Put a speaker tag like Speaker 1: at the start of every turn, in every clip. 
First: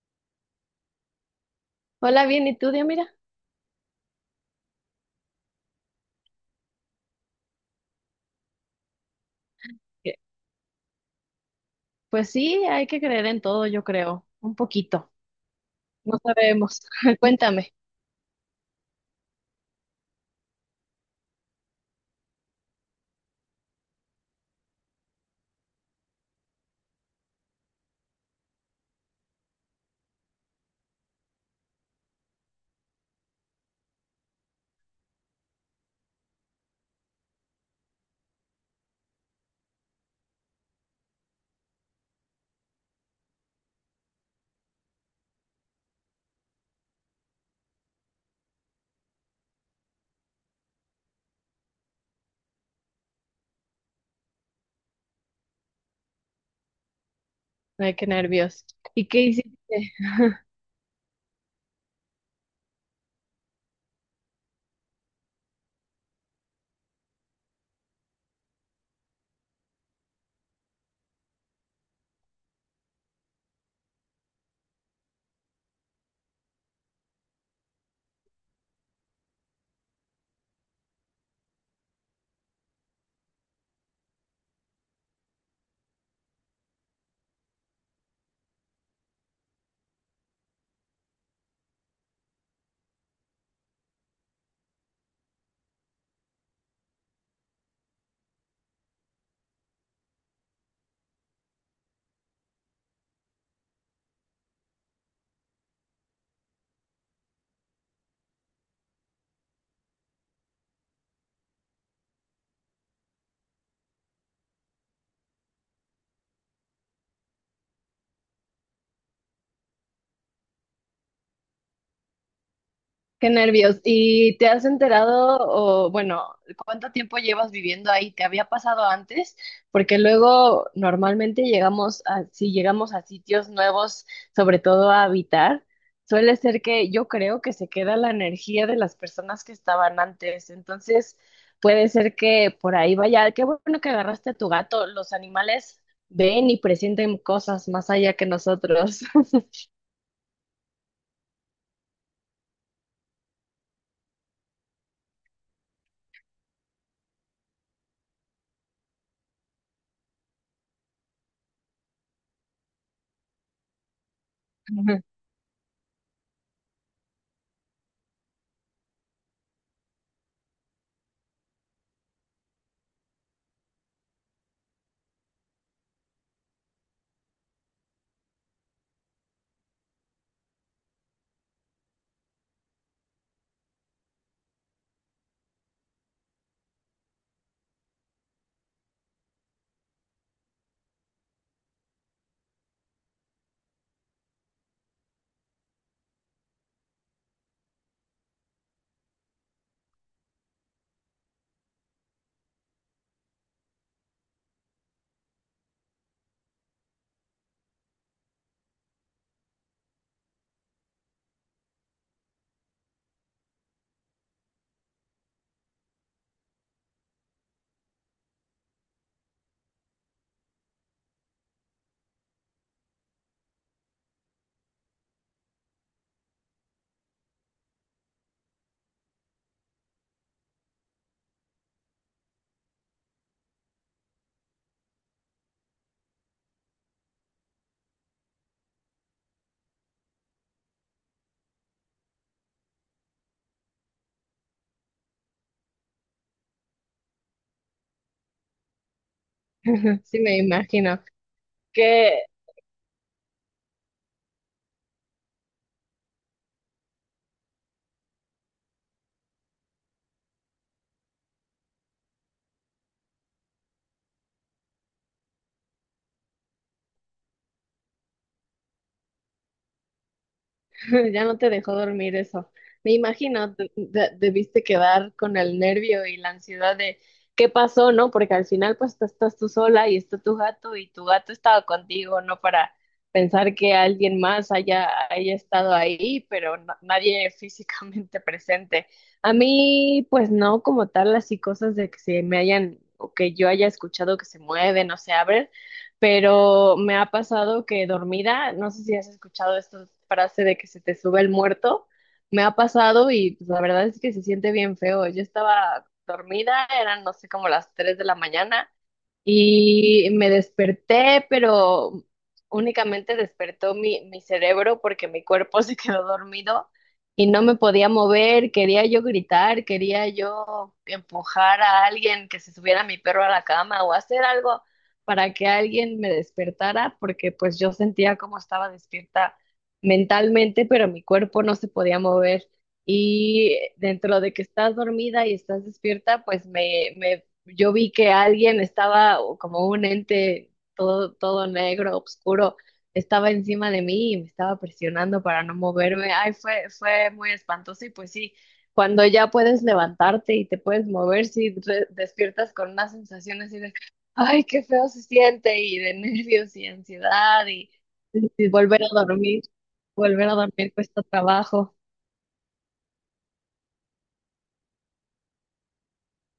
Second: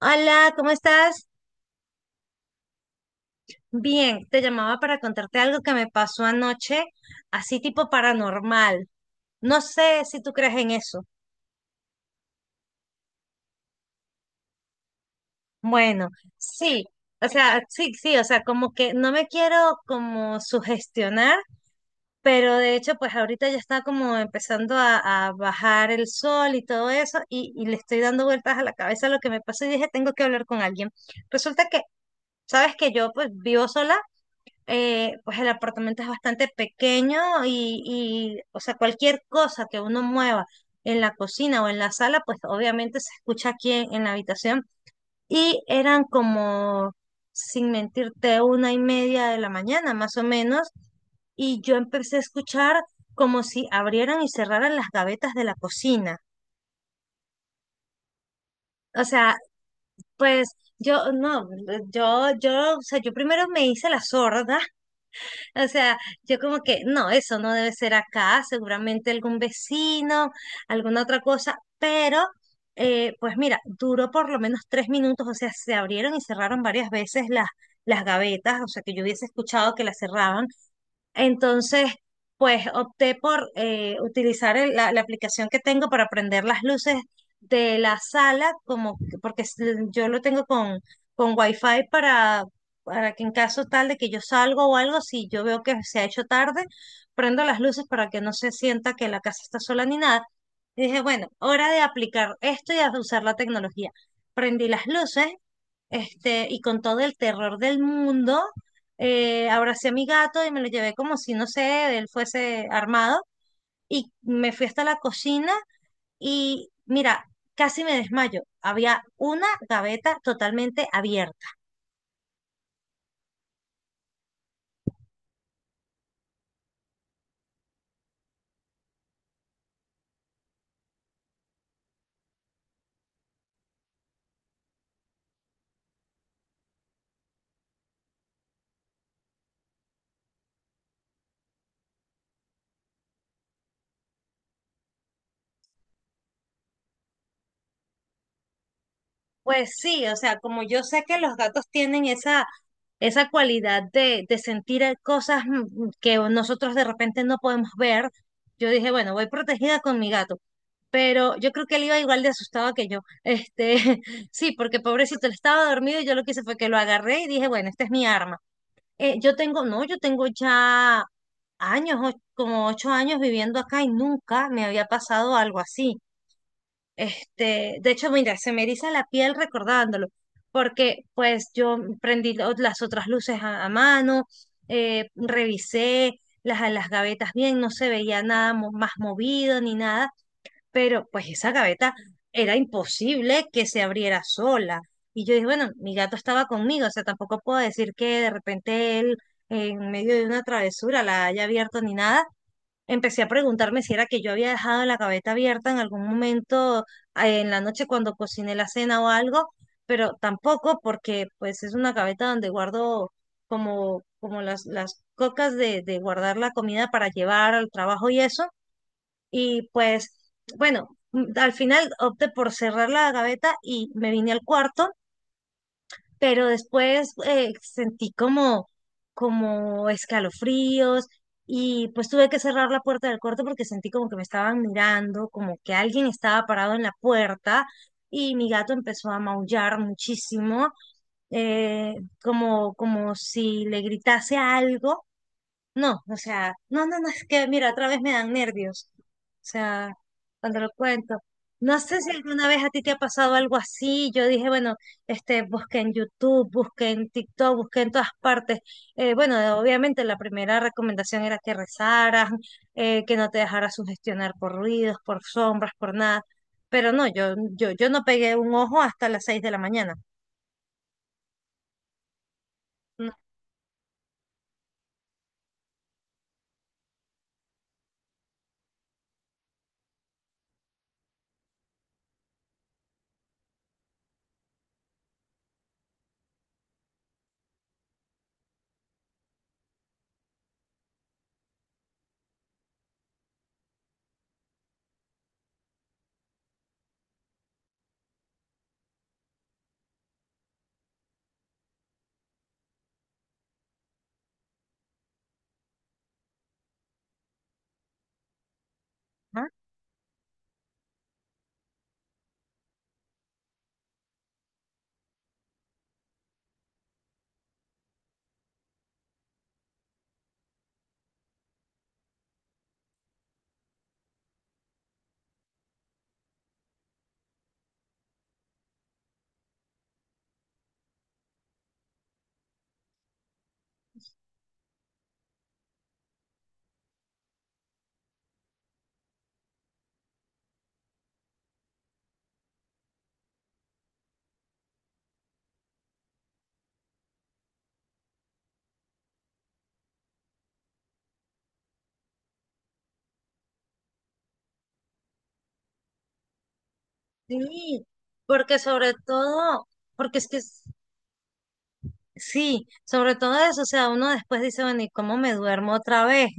Speaker 1: Hola, ¿cómo estás?
Speaker 2: Hola, bien. ¿Y tú? Mira.
Speaker 1: Bien, te llamaba para contarte algo que me pasó anoche, así tipo paranormal. No sé si tú crees en eso.
Speaker 2: Pues sí, hay que creer en todo, yo creo, un poquito.
Speaker 1: Bueno,
Speaker 2: No sabemos.
Speaker 1: sí, o sea,
Speaker 2: Cuéntame.
Speaker 1: sí, sí, o sea, como que no me quiero como sugestionar, pero de hecho, pues ahorita ya está como empezando a bajar el sol y todo eso, y le estoy dando vueltas a la cabeza a lo que me pasó y dije, tengo que hablar con alguien. Resulta que sabes que yo pues vivo sola. Pues el apartamento es bastante pequeño y o sea, cualquier cosa que uno mueva en la cocina o en la sala, pues obviamente se escucha aquí en la habitación. Y eran como, sin mentirte, 1:30 de la mañana, más o menos, y yo empecé a escuchar como si abrieran y cerraran las gavetas de la cocina.
Speaker 2: Ay, qué nervios.
Speaker 1: O
Speaker 2: ¿Y qué
Speaker 1: sea,
Speaker 2: hiciste?
Speaker 1: pues yo, no, yo, o sea, yo primero me hice la sorda. O sea, yo como que, no, eso no debe ser acá, seguramente algún vecino, alguna otra cosa, pero pues mira, duró por lo menos 3 minutos, o sea, se abrieron y cerraron varias veces las gavetas, o sea, que yo hubiese escuchado que las cerraban. Entonces pues opté por utilizar la aplicación que tengo para prender las luces de la sala, como que- porque es- yo lo tengo con Wi-Fi para que en caso tal de que yo salgo o algo, si yo veo que se ha hecho tarde, prendo las luces para que no se sienta que la casa está sola ni nada. Y dije, bueno, hora de aplicar esto y a usar la tecnología. Prendí las luces, y con todo el terror del mundo, abracé a mi gato y me lo llevé como si, no sé, él fuese armado, y me fui hasta la cocina y mira, casi me desmayo. Había una gaveta totalmente abierta.
Speaker 2: Qué nervios. ¿Y te has enterado o, bueno, cuánto tiempo llevas viviendo ahí? ¿Te había pasado antes? Porque luego normalmente llegamos a, si llegamos a sitios nuevos, sobre todo a habitar, suele ser que yo creo que se queda la energía de las personas que estaban antes. Entonces, puede ser que por ahí vaya. Qué bueno que agarraste a tu gato. Los animales ven y presienten cosas más allá que nosotros.
Speaker 1: Pues sí, o sea, como yo sé que los gatos tienen esa cualidad de sentir cosas que nosotros de repente no podemos ver, yo dije, bueno, voy protegida con mi gato. Pero yo creo que él iba igual de asustado que yo. Sí, porque pobrecito, él estaba dormido y yo lo que hice fue que lo agarré y dije, bueno, esta es mi arma. Yo tengo, no, yo tengo ya años, como 8 años viviendo acá y nunca me había pasado algo así. De hecho, mira, se me eriza la piel recordándolo, porque pues yo prendí las otras luces a mano. Revisé las gavetas bien, no se veía nada más movido ni nada, pero pues esa gaveta era imposible que se abriera sola. Y yo dije, bueno, mi gato estaba conmigo, o sea, tampoco puedo decir que de repente él en medio de una travesura la haya abierto ni nada. Empecé a preguntarme si era que yo había dejado la gaveta abierta en algún momento en la noche cuando cociné la cena o algo, pero tampoco porque pues es una gaveta donde guardo como las cocas de guardar la comida para llevar al trabajo y eso. Y pues bueno, al final opté por cerrar la gaveta y me vine al cuarto, pero después sentí como como escalofríos y pues tuve que cerrar la puerta del cuarto porque sentí como que me estaban mirando, como que alguien estaba parado en la puerta y mi gato empezó a maullar muchísimo, eh, como, como si le gritase algo. No, o sea, no, no, no, es que mira, otra vez me dan nervios. O sea,
Speaker 2: Sí, me
Speaker 1: cuando lo
Speaker 2: imagino.
Speaker 1: cuento. No sé si
Speaker 2: Que
Speaker 1: alguna vez a ti te ha pasado algo así. Yo dije, bueno, busqué en YouTube, busqué en TikTok, busqué en todas partes. Bueno, obviamente la primera recomendación era que rezaras, que no te dejaras sugestionar por ruidos, por sombras, por nada. Pero no, yo no pegué un ojo hasta las 6 de la mañana.
Speaker 2: Ya no te dejó dormir eso. Me
Speaker 1: No,
Speaker 2: imagino, debiste quedar con el nervio y la ansiedad de qué pasó, ¿no? Porque al final pues tú estás tú sola y está tu gato y tu gato estaba contigo, ¿no? Para pensar que alguien más haya estado ahí, pero nadie físicamente presente. A mí pues no como tal así cosas de que se me hayan o que yo haya escuchado que se mueven o se abren, pero me ha pasado que dormida, no sé si has escuchado esta frase de que se te sube el muerto, me ha pasado y pues, la verdad es que se siente bien feo. Yo estaba dormida, eran no sé como las 3 de la mañana
Speaker 1: ajá.
Speaker 2: y me desperté, pero únicamente despertó mi cerebro porque mi cuerpo se quedó dormido y no me podía mover. Quería yo gritar, quería yo empujar a alguien que se subiera mi perro a la cama o hacer algo para que alguien me despertara porque pues yo sentía como estaba despierta mentalmente, pero mi cuerpo no se podía mover. Y dentro de que estás dormida y estás despierta, pues me yo vi que alguien estaba o como un ente todo, todo negro, oscuro, estaba encima de mí y me estaba presionando para no moverme. Ay, fue, fue muy espantoso y pues sí, cuando ya puedes levantarte y te puedes mover, sí despiertas con una sensación así de ay, qué feo se siente y de nervios y ansiedad, y,
Speaker 1: Sí,
Speaker 2: y
Speaker 1: porque sobre todo, porque es
Speaker 2: volver a
Speaker 1: que
Speaker 2: dormir cuesta trabajo
Speaker 1: sí, sobre todo eso, o sea, uno después dice, bueno, ¿y cómo me duermo otra vez?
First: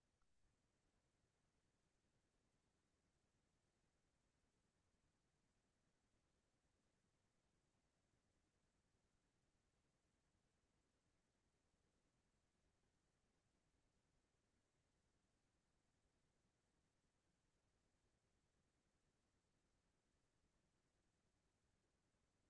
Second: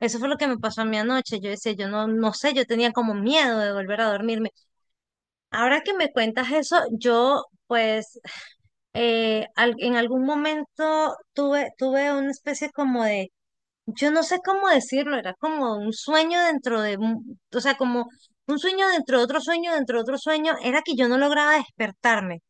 Speaker 1: Eso fue lo que me pasó a mí anoche. Yo decía, yo no, no sé, yo tenía como miedo de volver a dormirme. Ahora que me cuentas eso, yo pues en algún momento tuve una especie como de, yo no sé cómo decirlo, era como un sueño dentro de, o sea, como un sueño dentro de otro sueño, dentro de otro sueño, era que yo no lograba despertarme.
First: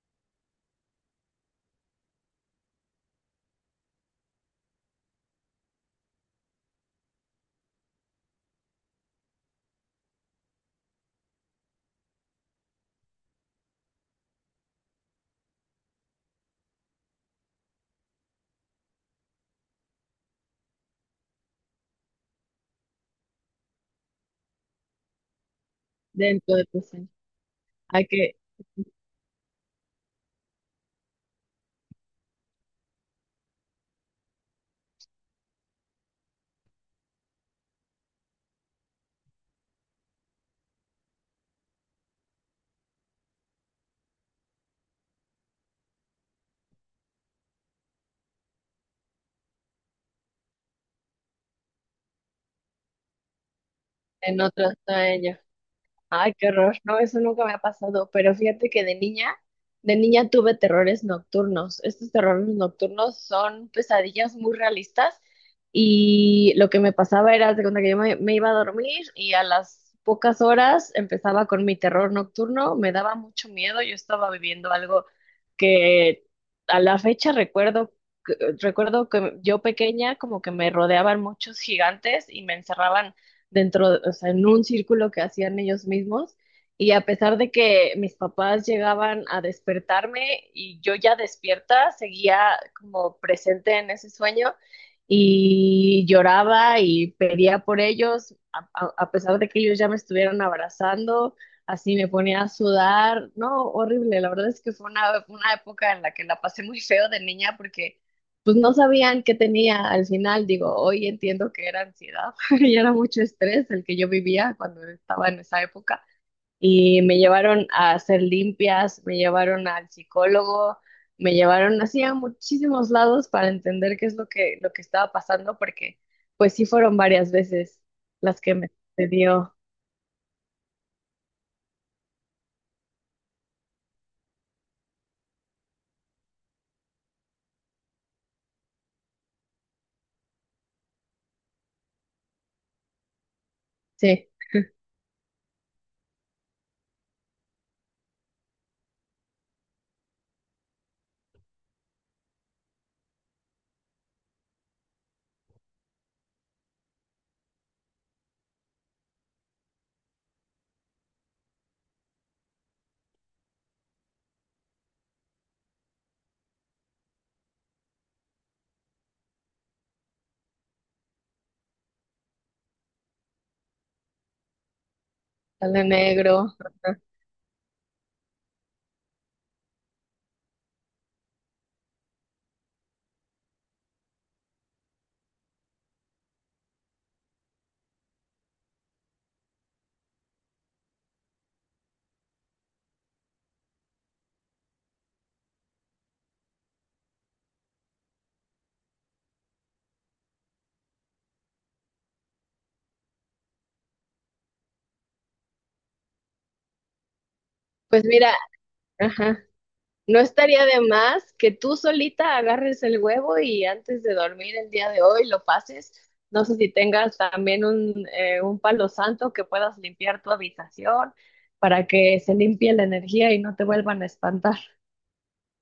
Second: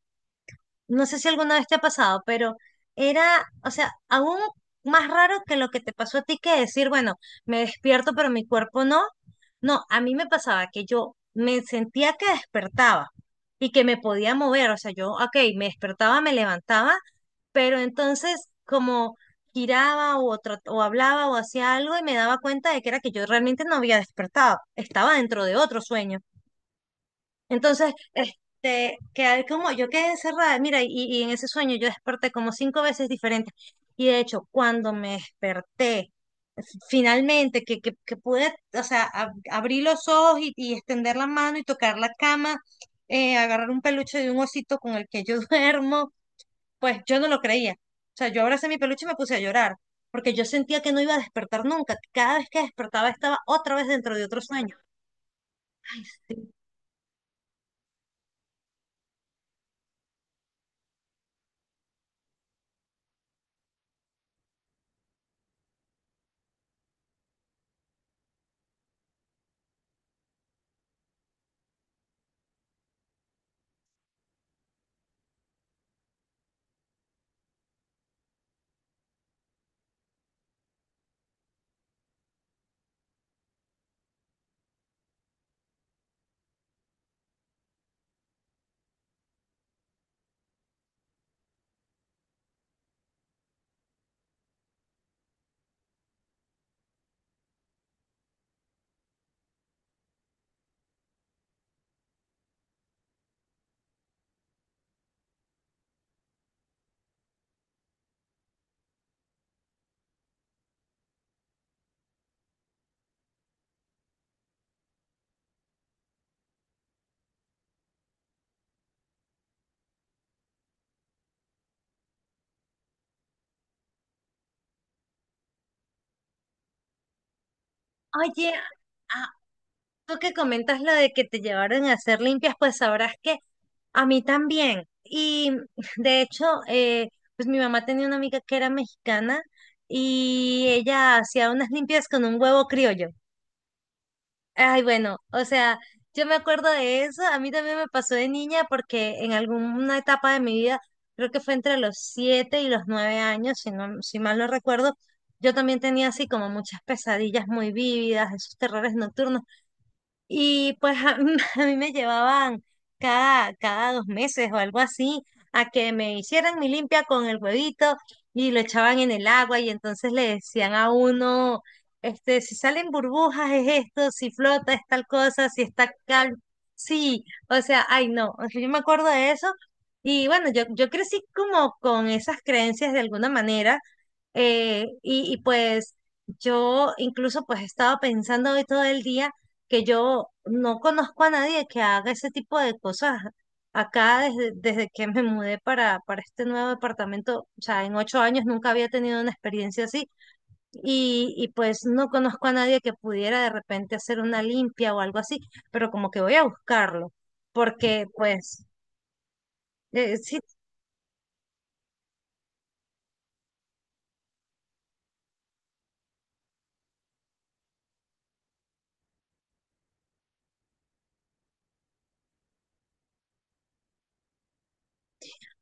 Speaker 1: No sé si alguna vez te ha pasado, pero era, o sea, aún más raro que lo que te pasó a ti, que decir, bueno, me despierto, pero mi cuerpo no. No, a mí me pasaba que yo me sentía que despertaba y que me podía mover, o sea, yo, ok, me despertaba, me levantaba, pero entonces como giraba o o hablaba o hacía algo y me daba cuenta de que era que yo realmente no había despertado, estaba dentro de otro sueño.
Speaker 2: dentro de tu sueño.
Speaker 1: Entonces
Speaker 2: Hay que
Speaker 1: quedé como, yo quedé encerrada, mira, y en ese sueño yo desperté como 5 veces diferentes. Y de hecho, cuando me desperté finalmente, que pude, o sea, abrir los ojos y extender la mano y tocar la cama, agarrar un peluche de un osito con el que yo duermo, pues yo no lo creía. O sea, yo abracé mi peluche y me puse a llorar, porque yo sentía que no iba a despertar nunca. Que Cada vez que despertaba estaba otra vez dentro de
Speaker 2: En
Speaker 1: otro
Speaker 2: otro
Speaker 1: sueño.
Speaker 2: sueño. Ay, qué horror. No, eso nunca me ha pasado. Pero fíjate que de niña tuve terrores nocturnos. Estos terrores nocturnos son pesadillas muy realistas. Y lo que me pasaba era, haz de cuenta que yo me iba a dormir y a las pocas horas empezaba con mi terror nocturno. Me daba mucho miedo. Yo estaba viviendo algo que a la fecha recuerdo, que- recuerdo que yo pequeña como que me rodeaban muchos gigantes y me encerraban dentro, o sea, en un círculo que hacían ellos mismos. Y a pesar de que mis papás llegaban a despertarme y yo ya despierta, seguía como presente en ese sueño y lloraba y pedía por ellos, a pesar de que ellos ya me estuvieron abrazando, así me ponía a sudar, no, horrible, la verdad es que fue una época en la que la pasé muy feo de niña porque pues no sabían qué tenía al final, digo, hoy entiendo que era ansiedad, y era mucho estrés el que yo vivía cuando estaba en esa época. Y me llevaron a hacer limpias, me llevaron al psicólogo, me llevaron así a muchísimos lados para entender qué es lo que estaba pasando, porque pues sí fueron varias veces las
Speaker 1: Oye,
Speaker 2: que me dio,
Speaker 1: tú que comentas lo de que te llevaron a hacer limpias, pues sabrás que a mí también. Y de hecho, pues mi mamá tenía una amiga que era mexicana y ella hacía unas limpias con un huevo criollo.
Speaker 2: sí,
Speaker 1: Ay, bueno, o sea, yo me acuerdo de eso. A mí también me pasó de niña porque en alguna etapa de mi vida, creo que fue entre los 7 y los 9 años, si no, si mal no recuerdo, yo también tenía así como muchas pesadillas muy vívidas, esos terrores nocturnos, y pues a a mí me llevaban cada 2 meses o algo así a que me hicieran mi limpia con el huevito, y lo echaban en el agua y entonces le decían a uno, si salen burbujas es esto, si flota es tal cosa, si
Speaker 2: sale
Speaker 1: está calmo,
Speaker 2: negro.
Speaker 1: sí, o sea, ay no, o sea, yo me acuerdo de eso. Y bueno, yo crecí como con esas creencias de alguna manera. Pues yo incluso pues he estado pensando hoy todo el día que yo no conozco a nadie que haga ese tipo de cosas acá desde que me mudé para este nuevo departamento. O sea, en 8 años nunca había tenido una experiencia así. Y pues no conozco a nadie que pudiera de repente hacer una limpia o algo así, pero como que voy a buscarlo,
Speaker 2: Pues
Speaker 1: porque
Speaker 2: mira,
Speaker 1: pues
Speaker 2: ajá. No
Speaker 1: sí.
Speaker 2: estaría de más que tú solita agarres el huevo y antes de dormir el día de hoy lo pases. No sé si tengas también un palo santo que puedas limpiar tu habitación para que se limpie la energía y no te vuelvan a espantar.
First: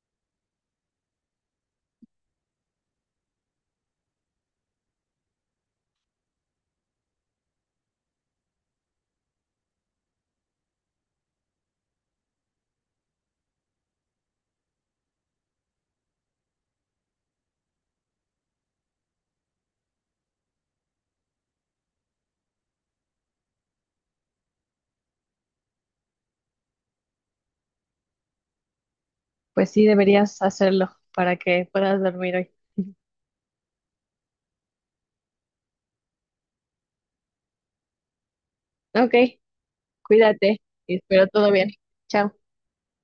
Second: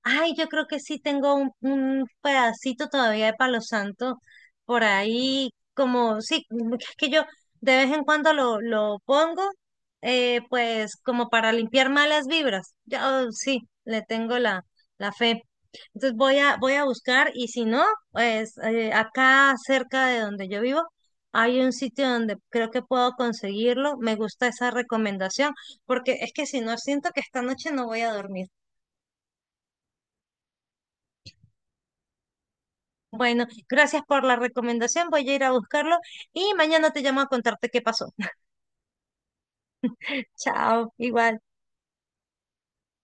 Speaker 1: Ay, yo creo que sí tengo un pedacito todavía de Palo Santo por ahí, como, sí, es que yo de vez en cuando lo pongo, pues como para limpiar malas vibras. Ya, oh, sí, le tengo la fe. Entonces voy a, voy a buscar, y si no, pues acá cerca de donde yo vivo hay un sitio donde creo que puedo conseguirlo. Me gusta esa recomendación porque es que si no, siento que esta noche no voy a dormir.
Speaker 2: Pues sí, deberías hacerlo para que puedas dormir hoy.
Speaker 1: Bueno, gracias por la recomendación. Voy a ir a buscarlo y mañana te llamo a contarte qué pasó.
Speaker 2: Ok, cuídate
Speaker 1: Chao,
Speaker 2: y espero
Speaker 1: igual.
Speaker 2: todo bien. Chao.